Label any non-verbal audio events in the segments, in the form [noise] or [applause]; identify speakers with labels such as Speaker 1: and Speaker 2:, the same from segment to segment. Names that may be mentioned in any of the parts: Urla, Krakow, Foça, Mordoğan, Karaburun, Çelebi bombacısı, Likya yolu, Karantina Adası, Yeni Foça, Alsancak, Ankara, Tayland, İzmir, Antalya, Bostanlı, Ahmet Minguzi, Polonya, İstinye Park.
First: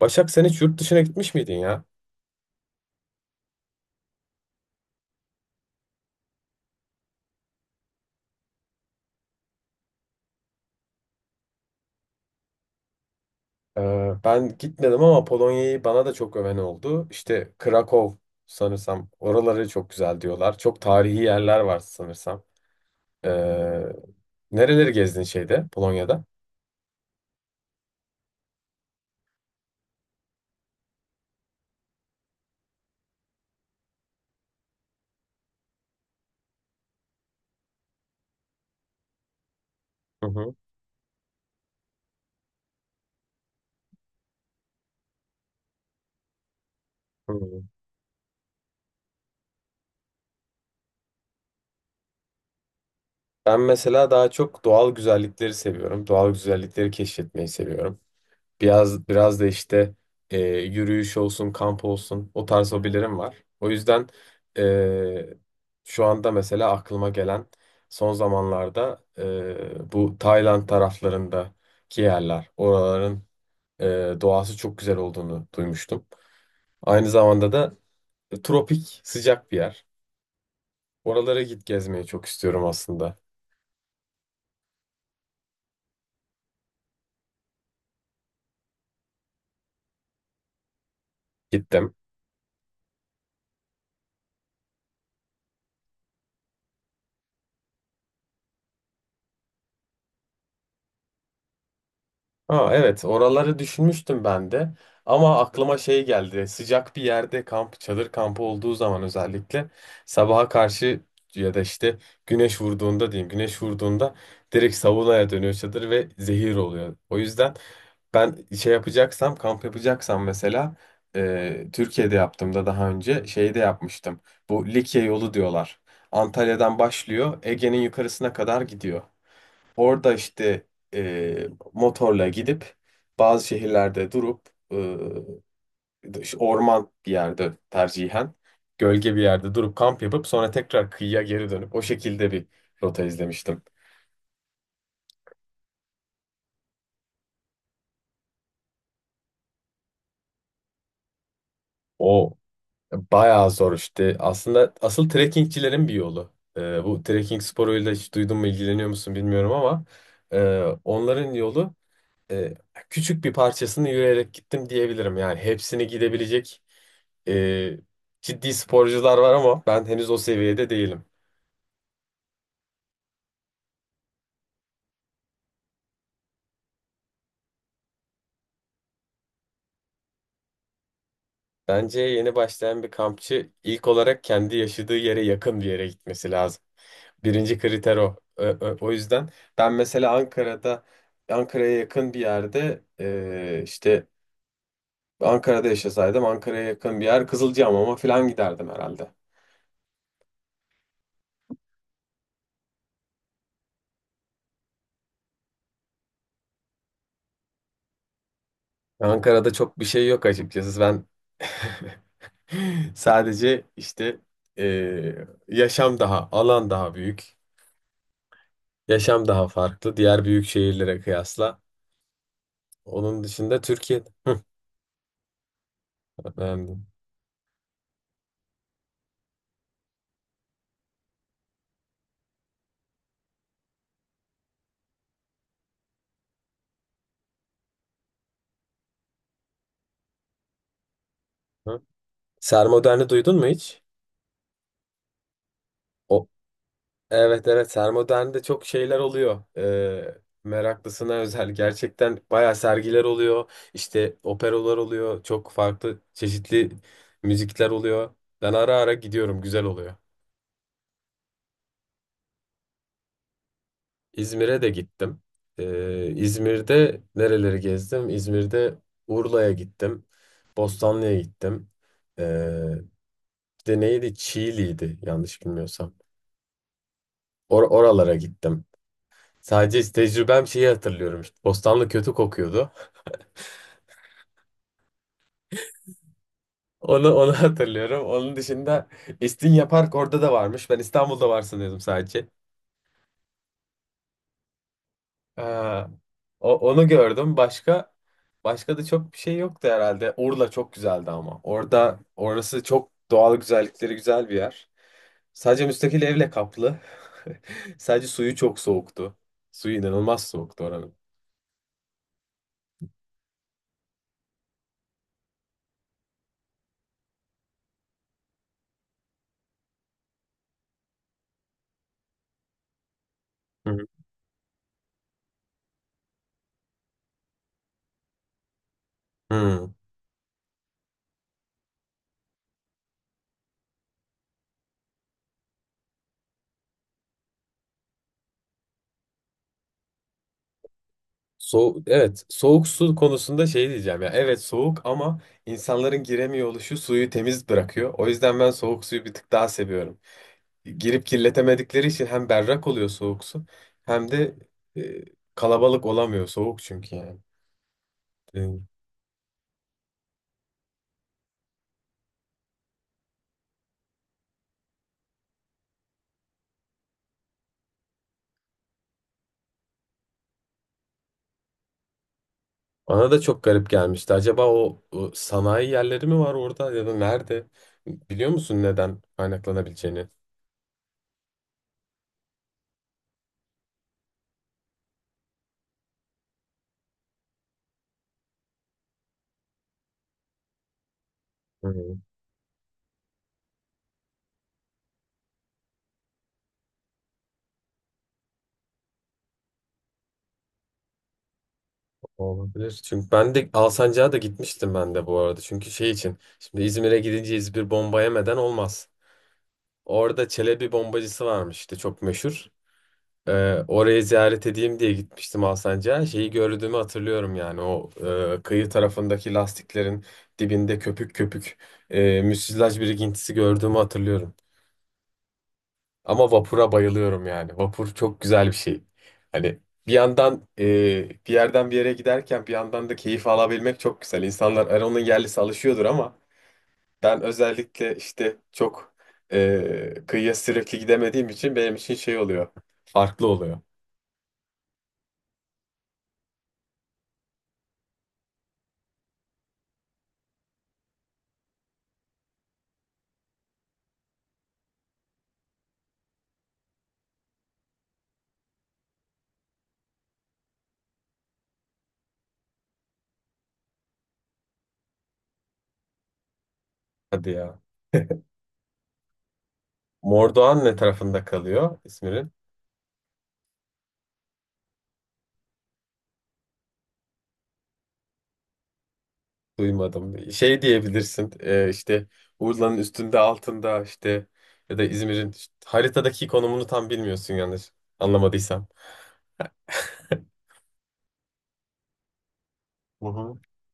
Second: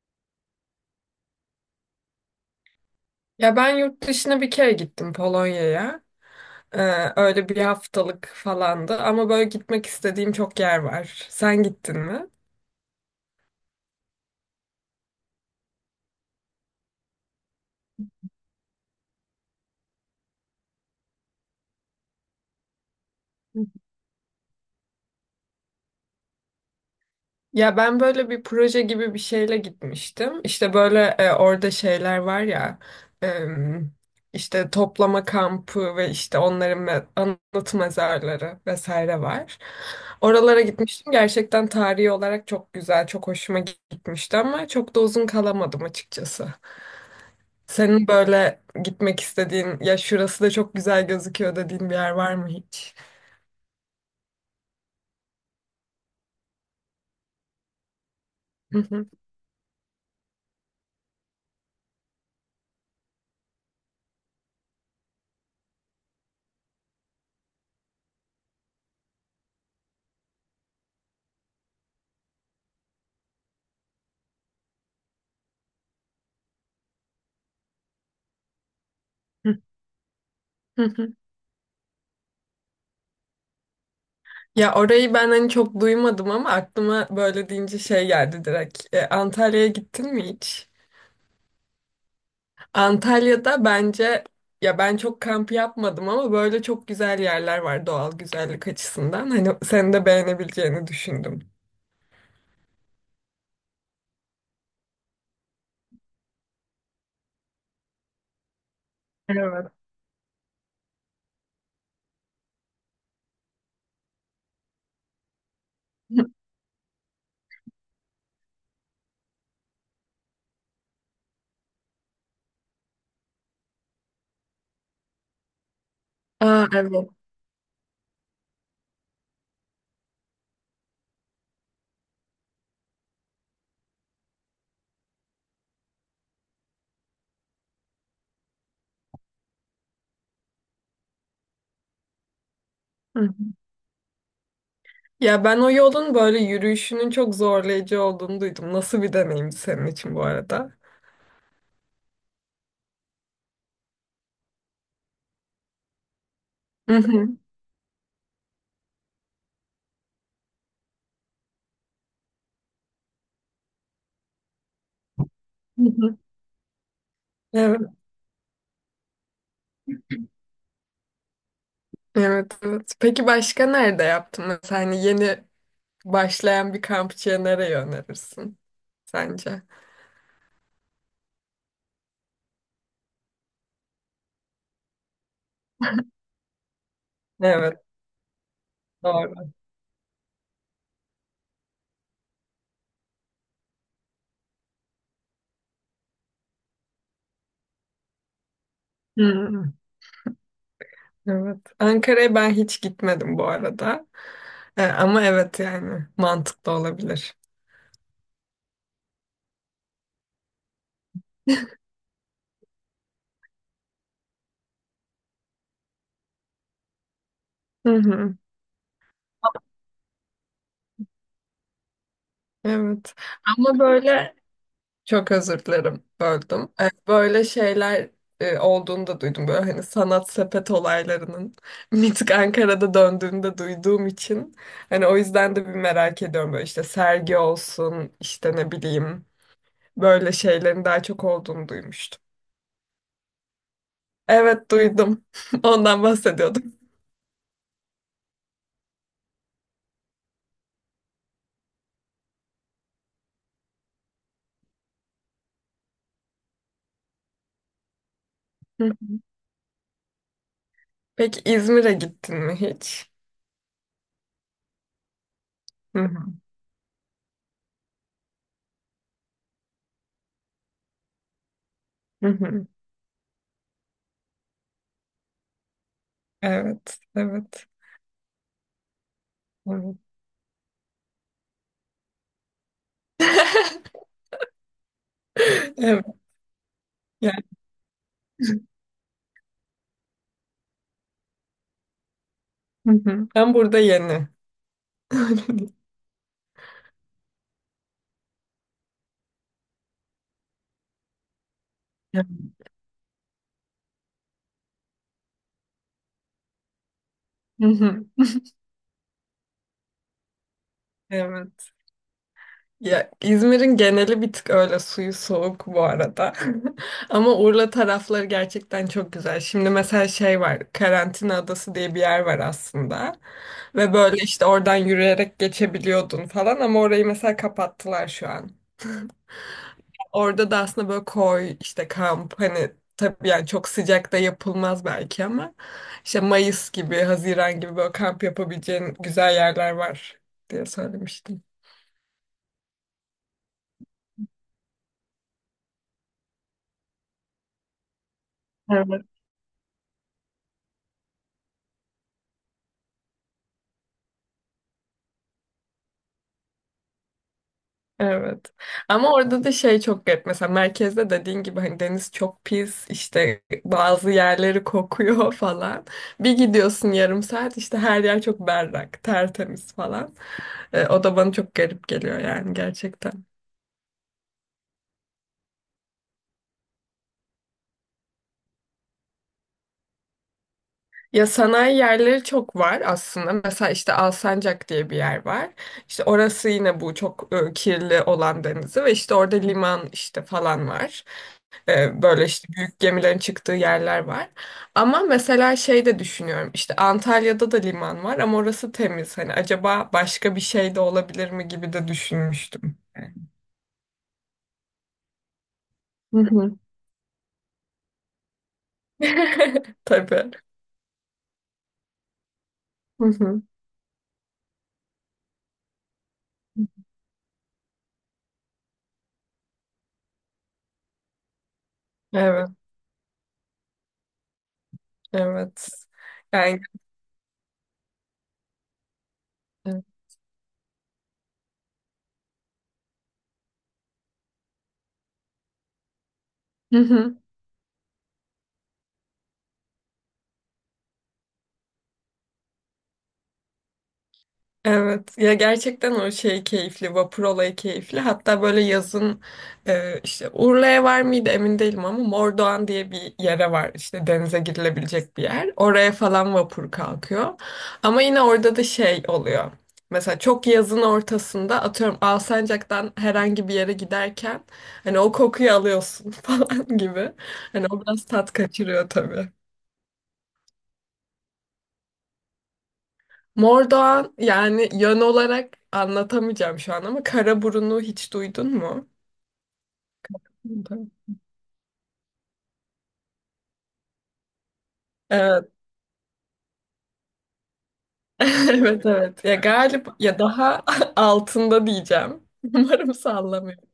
Speaker 1: Başak, sen hiç yurt dışına gitmiş miydin ya?
Speaker 2: Ya ben yurt dışına bir kere gittim Polonya'ya. Ee, Öyle bir haftalık falandı ama böyle gitmek istediğim çok yer var. Sen gittin mi?
Speaker 1: Ben gitmedim ama Polonya'yı bana da çok öven oldu. İşte Krakow sanırsam oraları çok güzel diyorlar. Çok tarihi yerler var sanırsam. Ee, Nereleri gezdin şeyde Polonya'da?
Speaker 2: Ya ben böyle bir proje gibi bir şeyle gitmiştim. İşte böyle orada şeyler var ya e, işte toplama kampı ve işte onların anıt mezarları vesaire var.
Speaker 1: Hı hı.
Speaker 2: Oralara gitmiştim. Gerçekten tarihi olarak çok güzel, çok hoşuma gitmişti ama çok da uzun kalamadım açıkçası.
Speaker 1: Hı.
Speaker 2: Senin böyle gitmek istediğin, ya şurası da çok güzel gözüküyor dediğin bir yer var mı hiç?
Speaker 1: Ben mesela daha çok doğal güzellikleri seviyorum. Doğal güzellikleri keşfetmeyi seviyorum.
Speaker 2: Hı hı,
Speaker 1: Biraz da işte yürüyüş olsun, kamp olsun o tarz hobilerim var. O yüzden e, şu anda mesela aklıma gelen son zamanlarda, bu Tayland taraflarındaki yerler, oraların e, doğası çok güzel olduğunu duymuştum. Aynı zamanda da tropik, sıcak
Speaker 2: hı
Speaker 1: bir yer.
Speaker 2: hı, hı.
Speaker 1: Oralara git gezmeyi çok istiyorum aslında.
Speaker 2: Ya orayı ben hani çok duymadım ama aklıma böyle deyince şey geldi direkt. Antalya'ya gittin mi hiç?
Speaker 1: Gittim.
Speaker 2: Antalya'da bence ya ben çok kamp yapmadım ama böyle çok güzel yerler var doğal güzellik açısından. Hani senin de beğenebileceğini düşündüm.
Speaker 1: Ha, evet, oraları düşünmüştüm ben de ama aklıma şey geldi, sıcak bir yerde kamp, çadır kampı olduğu zaman özellikle
Speaker 2: Evet.
Speaker 1: sabaha karşı ya da işte güneş vurduğunda diyeyim, güneş vurduğunda direkt saunaya dönüyor çadır ve
Speaker 2: [laughs]
Speaker 1: zehir oluyor. O yüzden ben şey yapacaksam, kamp yapacaksam mesela, Türkiye'de yaptığımda daha önce şeyde yapmıştım, bu Likya yolu diyorlar,
Speaker 2: Aa
Speaker 1: Antalya'dan
Speaker 2: evet.
Speaker 1: başlıyor, Ege'nin yukarısına kadar gidiyor. Orada işte motorla gidip bazı şehirlerde durup, e, işte orman bir yerde tercihen, gölge bir yerde durup kamp yapıp sonra tekrar kıyıya geri dönüp o şekilde bir rota izlemiştim.
Speaker 2: Ya ben o yolun böyle yürüyüşünün çok zorlayıcı olduğunu duydum. Nasıl bir deneyimdi senin için bu arada?
Speaker 1: O Bayağı zor işte. Aslında asıl trekkingçilerin bir yolu.
Speaker 2: Hı
Speaker 1: Bu
Speaker 2: hı.
Speaker 1: trekking sporuyla hiç duydun mu, ilgileniyor musun bilmiyorum ama e, onların yolu e, küçük bir parçasını yürüyerek gittim diyebilirim. Yani
Speaker 2: Hı
Speaker 1: hepsini
Speaker 2: hı.
Speaker 1: gidebilecek e,
Speaker 2: Evet,
Speaker 1: ciddi sporcular var ama ben henüz o seviyede değilim.
Speaker 2: evet, evet. Peki başka nerede yaptın? Mesela hani yeni başlayan bir kampçıya nereye önerirsin sence?
Speaker 1: Bence yeni başlayan bir kampçı ilk olarak kendi yaşadığı yere yakın bir yere gitmesi lazım. Birinci
Speaker 2: Evet,
Speaker 1: kriter o. O yüzden
Speaker 2: doğru.
Speaker 1: ben mesela Ankara'ya yakın bir yerde, işte Ankara'da yaşasaydım Ankara'ya yakın bir yer, Kızılcahamam'a falan giderdim herhalde.
Speaker 2: Hı. Evet. Ankara'ya ben hiç gitmedim bu arada. Ama evet yani mantıklı olabilir.
Speaker 1: Ankara'da çok bir şey yok açıkçası. Ben [laughs] sadece işte yaşam daha, alan daha büyük,
Speaker 2: Hı hı.
Speaker 1: yaşam daha farklı diğer büyük şehirlere kıyasla.
Speaker 2: Evet.
Speaker 1: Onun dışında
Speaker 2: Ama
Speaker 1: Türkiye'de.
Speaker 2: böyle
Speaker 1: Hı.
Speaker 2: çok özür dilerim böldüm.
Speaker 1: Beğendim.
Speaker 2: Böyle şeyler olduğunu da duydum. Böyle hani sanat sepet olaylarının [laughs] mitik Ankara'da döndüğünde duyduğum için. Hani o yüzden de bir merak ediyorum. Böyle işte sergi olsun işte ne bileyim böyle şeylerin daha çok olduğunu
Speaker 1: Hı.
Speaker 2: duymuştum.
Speaker 1: Sermodern'i duydun mu hiç?
Speaker 2: Evet duydum. [laughs] Ondan
Speaker 1: O,
Speaker 2: bahsediyordum.
Speaker 1: Evet, evet, Sermodern'de çok şeyler oluyor. Meraklısına özel gerçekten bayağı sergiler oluyor. İşte operalar oluyor. Çok farklı çeşitli müzikler oluyor. Ben ara
Speaker 2: Hı.
Speaker 1: ara gidiyorum, güzel oluyor.
Speaker 2: Peki İzmir'e gittin mi hiç?
Speaker 1: İzmir'e de gittim.
Speaker 2: Hı hı.
Speaker 1: İzmir'de nereleri gezdim? İzmir'de Urla'ya gittim. Bostanlı'ya gittim. Ee,
Speaker 2: Hı hı.
Speaker 1: Bir de neydi? Çiğli'ydi yanlış bilmiyorsam.
Speaker 2: Evet, evet.
Speaker 1: Oralara gittim. Sadece
Speaker 2: Evet.
Speaker 1: tecrübem, şeyi hatırlıyorum. İşte Bostanlı kötü kokuyordu.
Speaker 2: [laughs] Evet.
Speaker 1: Onu [laughs]
Speaker 2: Yani.
Speaker 1: hatırlıyorum. Onun dışında İstinye Park orada da varmış. Ben İstanbul'da var sanıyordum sadece.
Speaker 2: Hı hı. Ben burada yeni.
Speaker 1: Ee,
Speaker 2: [laughs]
Speaker 1: onu gördüm. Başka da çok bir şey yoktu herhalde. Urla çok güzeldi ama.
Speaker 2: Hı
Speaker 1: Orası çok doğal güzellikleri güzel bir yer. Sadece müstakil evle kaplı. [laughs]
Speaker 2: hı.
Speaker 1: Sadece suyu çok soğuktu. Suyu inanılmaz soğuktu oranın.
Speaker 2: Evet. Ya İzmir'in geneli bir tık öyle suyu soğuk bu arada. [laughs] Ama Urla tarafları gerçekten çok güzel. Şimdi mesela şey var. Karantina Adası diye bir yer var aslında.
Speaker 1: Hı hı.
Speaker 2: Ve böyle işte oradan yürüyerek geçebiliyordun falan ama orayı mesela kapattılar şu an.
Speaker 1: Hı.
Speaker 2: Orada da aslında böyle koy işte kamp hani tabii yani çok sıcakta yapılmaz belki ama işte Mayıs gibi, Haziran gibi böyle kamp yapabileceğin güzel yerler var diye söylemiştim.
Speaker 1: Soğuk, evet, soğuk su konusunda şey diyeceğim ya, evet soğuk ama insanların giremiyor oluşu suyu temiz bırakıyor. O yüzden ben soğuk suyu bir tık daha seviyorum. Girip kirletemedikleri için hem berrak oluyor soğuk su hem de e, kalabalık olamıyor soğuk, çünkü yani.
Speaker 2: Evet.
Speaker 1: E,
Speaker 2: Ama orada da şey çok garip. Mesela merkezde dediğin gibi hani deniz çok pis, işte bazı yerleri kokuyor [laughs] falan. Bir gidiyorsun yarım saat işte her yer çok berrak, tertemiz falan. O da bana çok garip geliyor yani
Speaker 1: Bana
Speaker 2: gerçekten.
Speaker 1: da çok garip gelmişti. Acaba o sanayi yerleri mi var orada ya da nerede? Biliyor musun neden kaynaklanabileceğini?
Speaker 2: Ya sanayi yerleri çok var aslında. Mesela işte Alsancak diye bir yer var. İşte orası yine bu çok kirli olan denizi ve işte orada liman işte falan var.
Speaker 1: Hı.
Speaker 2: Böyle işte büyük gemilerin çıktığı yerler var. Ama mesela şey de düşünüyorum. İşte Antalya'da da liman var ama orası temiz. Hani acaba başka bir şey de olabilir mi gibi de düşünmüştüm.
Speaker 1: Olabilir. Çünkü ben de Alsancak'a da gitmiştim ben de bu arada. Çünkü şey için.
Speaker 2: Hı hı.
Speaker 1: Şimdi İzmir'e gidince İzmir bomba yemeden olmaz.
Speaker 2: [laughs]
Speaker 1: Orada
Speaker 2: Tabii.
Speaker 1: Çelebi bombacısı varmış işte, çok meşhur.
Speaker 2: Hı hı.
Speaker 1: Orayı ziyaret edeyim diye gitmiştim Alsancak'a. Şeyi gördüğümü hatırlıyorum yani. Kıyı tarafındaki lastiklerin dibinde köpük köpük
Speaker 2: Evet.
Speaker 1: müsilaj birikintisi gördüğümü hatırlıyorum.
Speaker 2: Evet.
Speaker 1: Ama
Speaker 2: Yani
Speaker 1: vapura bayılıyorum yani. Vapur çok güzel bir şey. Hani
Speaker 2: evet.
Speaker 1: bir yandan bir yerden bir yere giderken bir yandan da keyif alabilmek çok güzel. İnsanlar, hani onun yerlisi alışıyordur ama
Speaker 2: Hı
Speaker 1: ben
Speaker 2: hı.
Speaker 1: özellikle işte çok kıyıya sürekli gidemediğim için benim için şey oluyor. Farklı oluyor.
Speaker 2: Evet ya gerçekten o şey keyifli vapur olayı keyifli hatta böyle yazın işte Urla'ya var mıydı emin değilim ama Mordoğan diye bir yere var işte denize girilebilecek bir yer oraya falan vapur kalkıyor ama yine orada da şey oluyor mesela çok yazın ortasında atıyorum Alsancak'tan herhangi bir yere giderken hani o kokuyu alıyorsun [laughs] falan gibi
Speaker 1: Hadi ya.
Speaker 2: hani o biraz tat kaçırıyor tabii.
Speaker 1: Mordoğan ne tarafında kalıyor İzmir'in?
Speaker 2: Mordoğan yani yön olarak anlatamayacağım şu an ama Karaburun'u hiç duydun mu?
Speaker 1: Duymadım. Şey
Speaker 2: Duydum.
Speaker 1: diyebilirsin, işte Urla'nın üstünde, altında işte, ya da İzmir'in
Speaker 2: Evet,
Speaker 1: işte haritadaki konumunu tam bilmiyorsun yanlış
Speaker 2: [laughs]
Speaker 1: anlamadıysam.
Speaker 2: evet, evet. Ya galip ya daha [laughs] altında diyeceğim. [laughs] Umarım
Speaker 1: Hı hı.
Speaker 2: sallamıyorum.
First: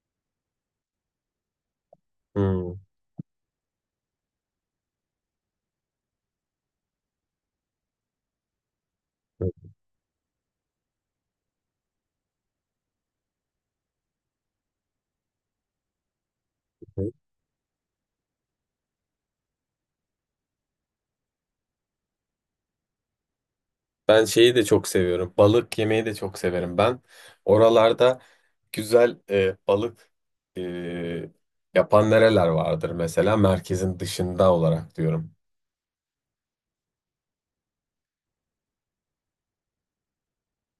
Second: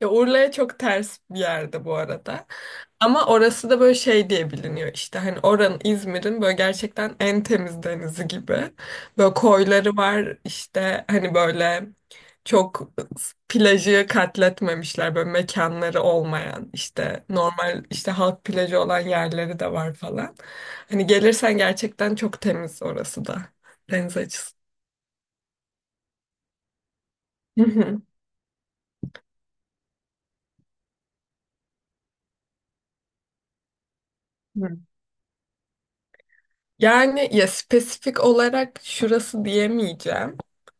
Speaker 2: Ya Urla'ya çok ters bir yerde bu arada.
Speaker 1: Hmm.
Speaker 2: Ama orası da böyle şey diye biliniyor işte hani oranın İzmir'in böyle gerçekten en temiz denizi gibi. Böyle
Speaker 1: Hı
Speaker 2: koyları var işte hani böyle çok plajı katletmemişler böyle mekanları olmayan
Speaker 1: hı.
Speaker 2: işte normal işte halk plajı olan yerleri de var falan. Hani gelirsen gerçekten çok temiz orası da deniz
Speaker 1: Ben şeyi de çok seviyorum. Balık yemeyi de çok severim. Ben
Speaker 2: açısından.
Speaker 1: oralarda güzel balık e, yapan nereler vardır mesela, merkezin dışında
Speaker 2: [laughs]
Speaker 1: olarak diyorum.
Speaker 2: Yani ya spesifik olarak şurası diyemeyeceğim.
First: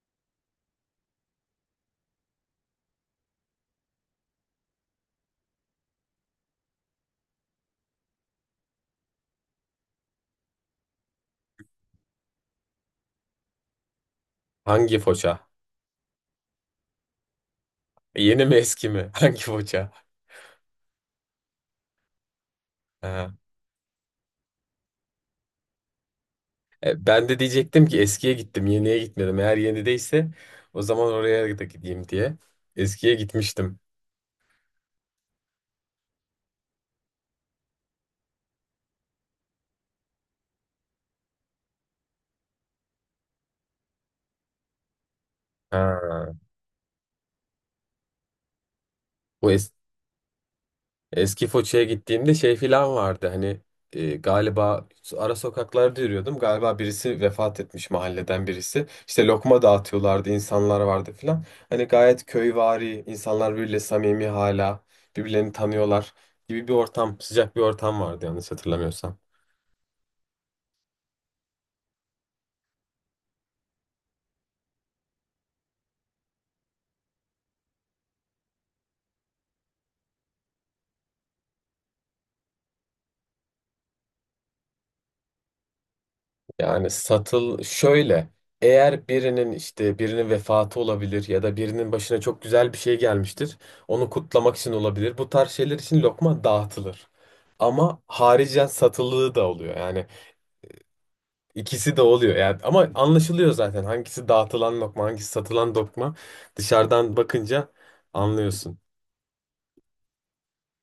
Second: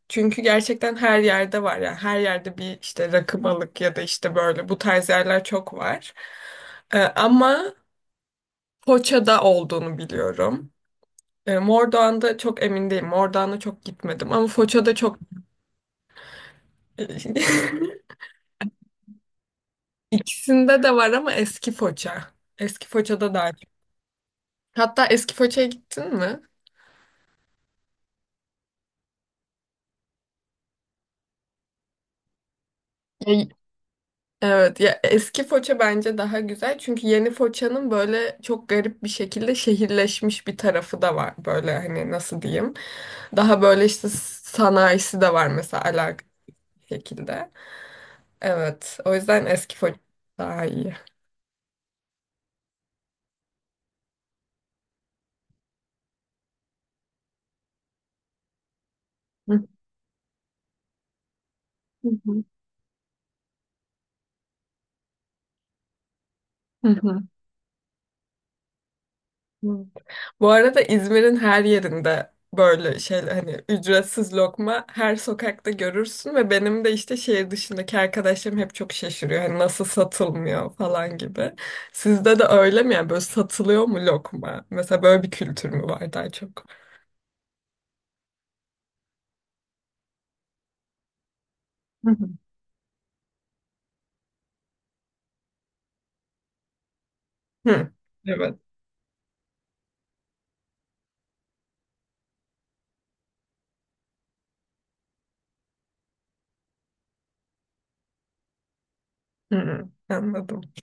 Speaker 2: Çünkü gerçekten her yerde var yani her yerde bir işte rakı balık ya da işte böyle bu tarz yerler çok var. Ama Foça'da olduğunu biliyorum. Mordoğan'da çok emin değilim. Mordoğan'a çok gitmedim ama Foça'da
Speaker 1: Hangi
Speaker 2: çok
Speaker 1: foça?
Speaker 2: [laughs]
Speaker 1: Yeni mi eski mi? [laughs] Hangi foça?
Speaker 2: ikisinde de var ama eski Foça. Eski
Speaker 1: Ha.
Speaker 2: Foça'da daha çok. Hatta eski Foça'ya gittin mi?
Speaker 1: Ben de diyecektim ki eskiye gittim, yeniye gitmedim. Eğer yenideyse o zaman oraya da gideyim diye. Eskiye gitmiştim.
Speaker 2: Evet ya eski Foça bence daha güzel çünkü yeni Foça'nın böyle çok garip bir şekilde şehirleşmiş bir tarafı da var böyle hani nasıl diyeyim daha böyle işte sanayisi de var mesela
Speaker 1: Ha.
Speaker 2: alakalı bir şekilde evet o yüzden
Speaker 1: Bu es
Speaker 2: eski Foça daha iyi.
Speaker 1: Eski Foça'ya gittiğimde şey filan vardı, hani galiba ara sokaklarda yürüyordum, galiba birisi vefat etmiş mahalleden birisi, işte lokma
Speaker 2: Hı
Speaker 1: dağıtıyorlardı, insanlar vardı filan, hani gayet
Speaker 2: hı.
Speaker 1: köyvari, insanlar birbiriyle samimi, hala birbirlerini tanıyorlar gibi bir
Speaker 2: Hı
Speaker 1: ortam,
Speaker 2: hı.
Speaker 1: sıcak bir ortam vardı yanlış hatırlamıyorsam.
Speaker 2: Hı. Bu arada İzmir'in her yerinde böyle şey hani ücretsiz lokma her sokakta görürsün ve benim de işte şehir dışındaki arkadaşlarım hep çok şaşırıyor. Hani nasıl satılmıyor falan gibi. Sizde de öyle mi yani böyle satılıyor mu lokma? Mesela böyle bir kültür mü var daha çok?
Speaker 1: Yani şöyle, eğer birinin işte, birinin vefatı olabilir ya da birinin
Speaker 2: Hı
Speaker 1: başına
Speaker 2: hı.
Speaker 1: çok güzel bir şey gelmiştir. Onu kutlamak için olabilir. Bu tarz şeyler için lokma dağıtılır.
Speaker 2: Hı.
Speaker 1: Ama
Speaker 2: Evet.
Speaker 1: haricen satılığı da oluyor. Yani ikisi de oluyor. Yani ama anlaşılıyor zaten hangisi dağıtılan lokma, hangisi satılan lokma. Dışarıdan bakınca anlıyorsun.
Speaker 2: Hı, hı. Anladım.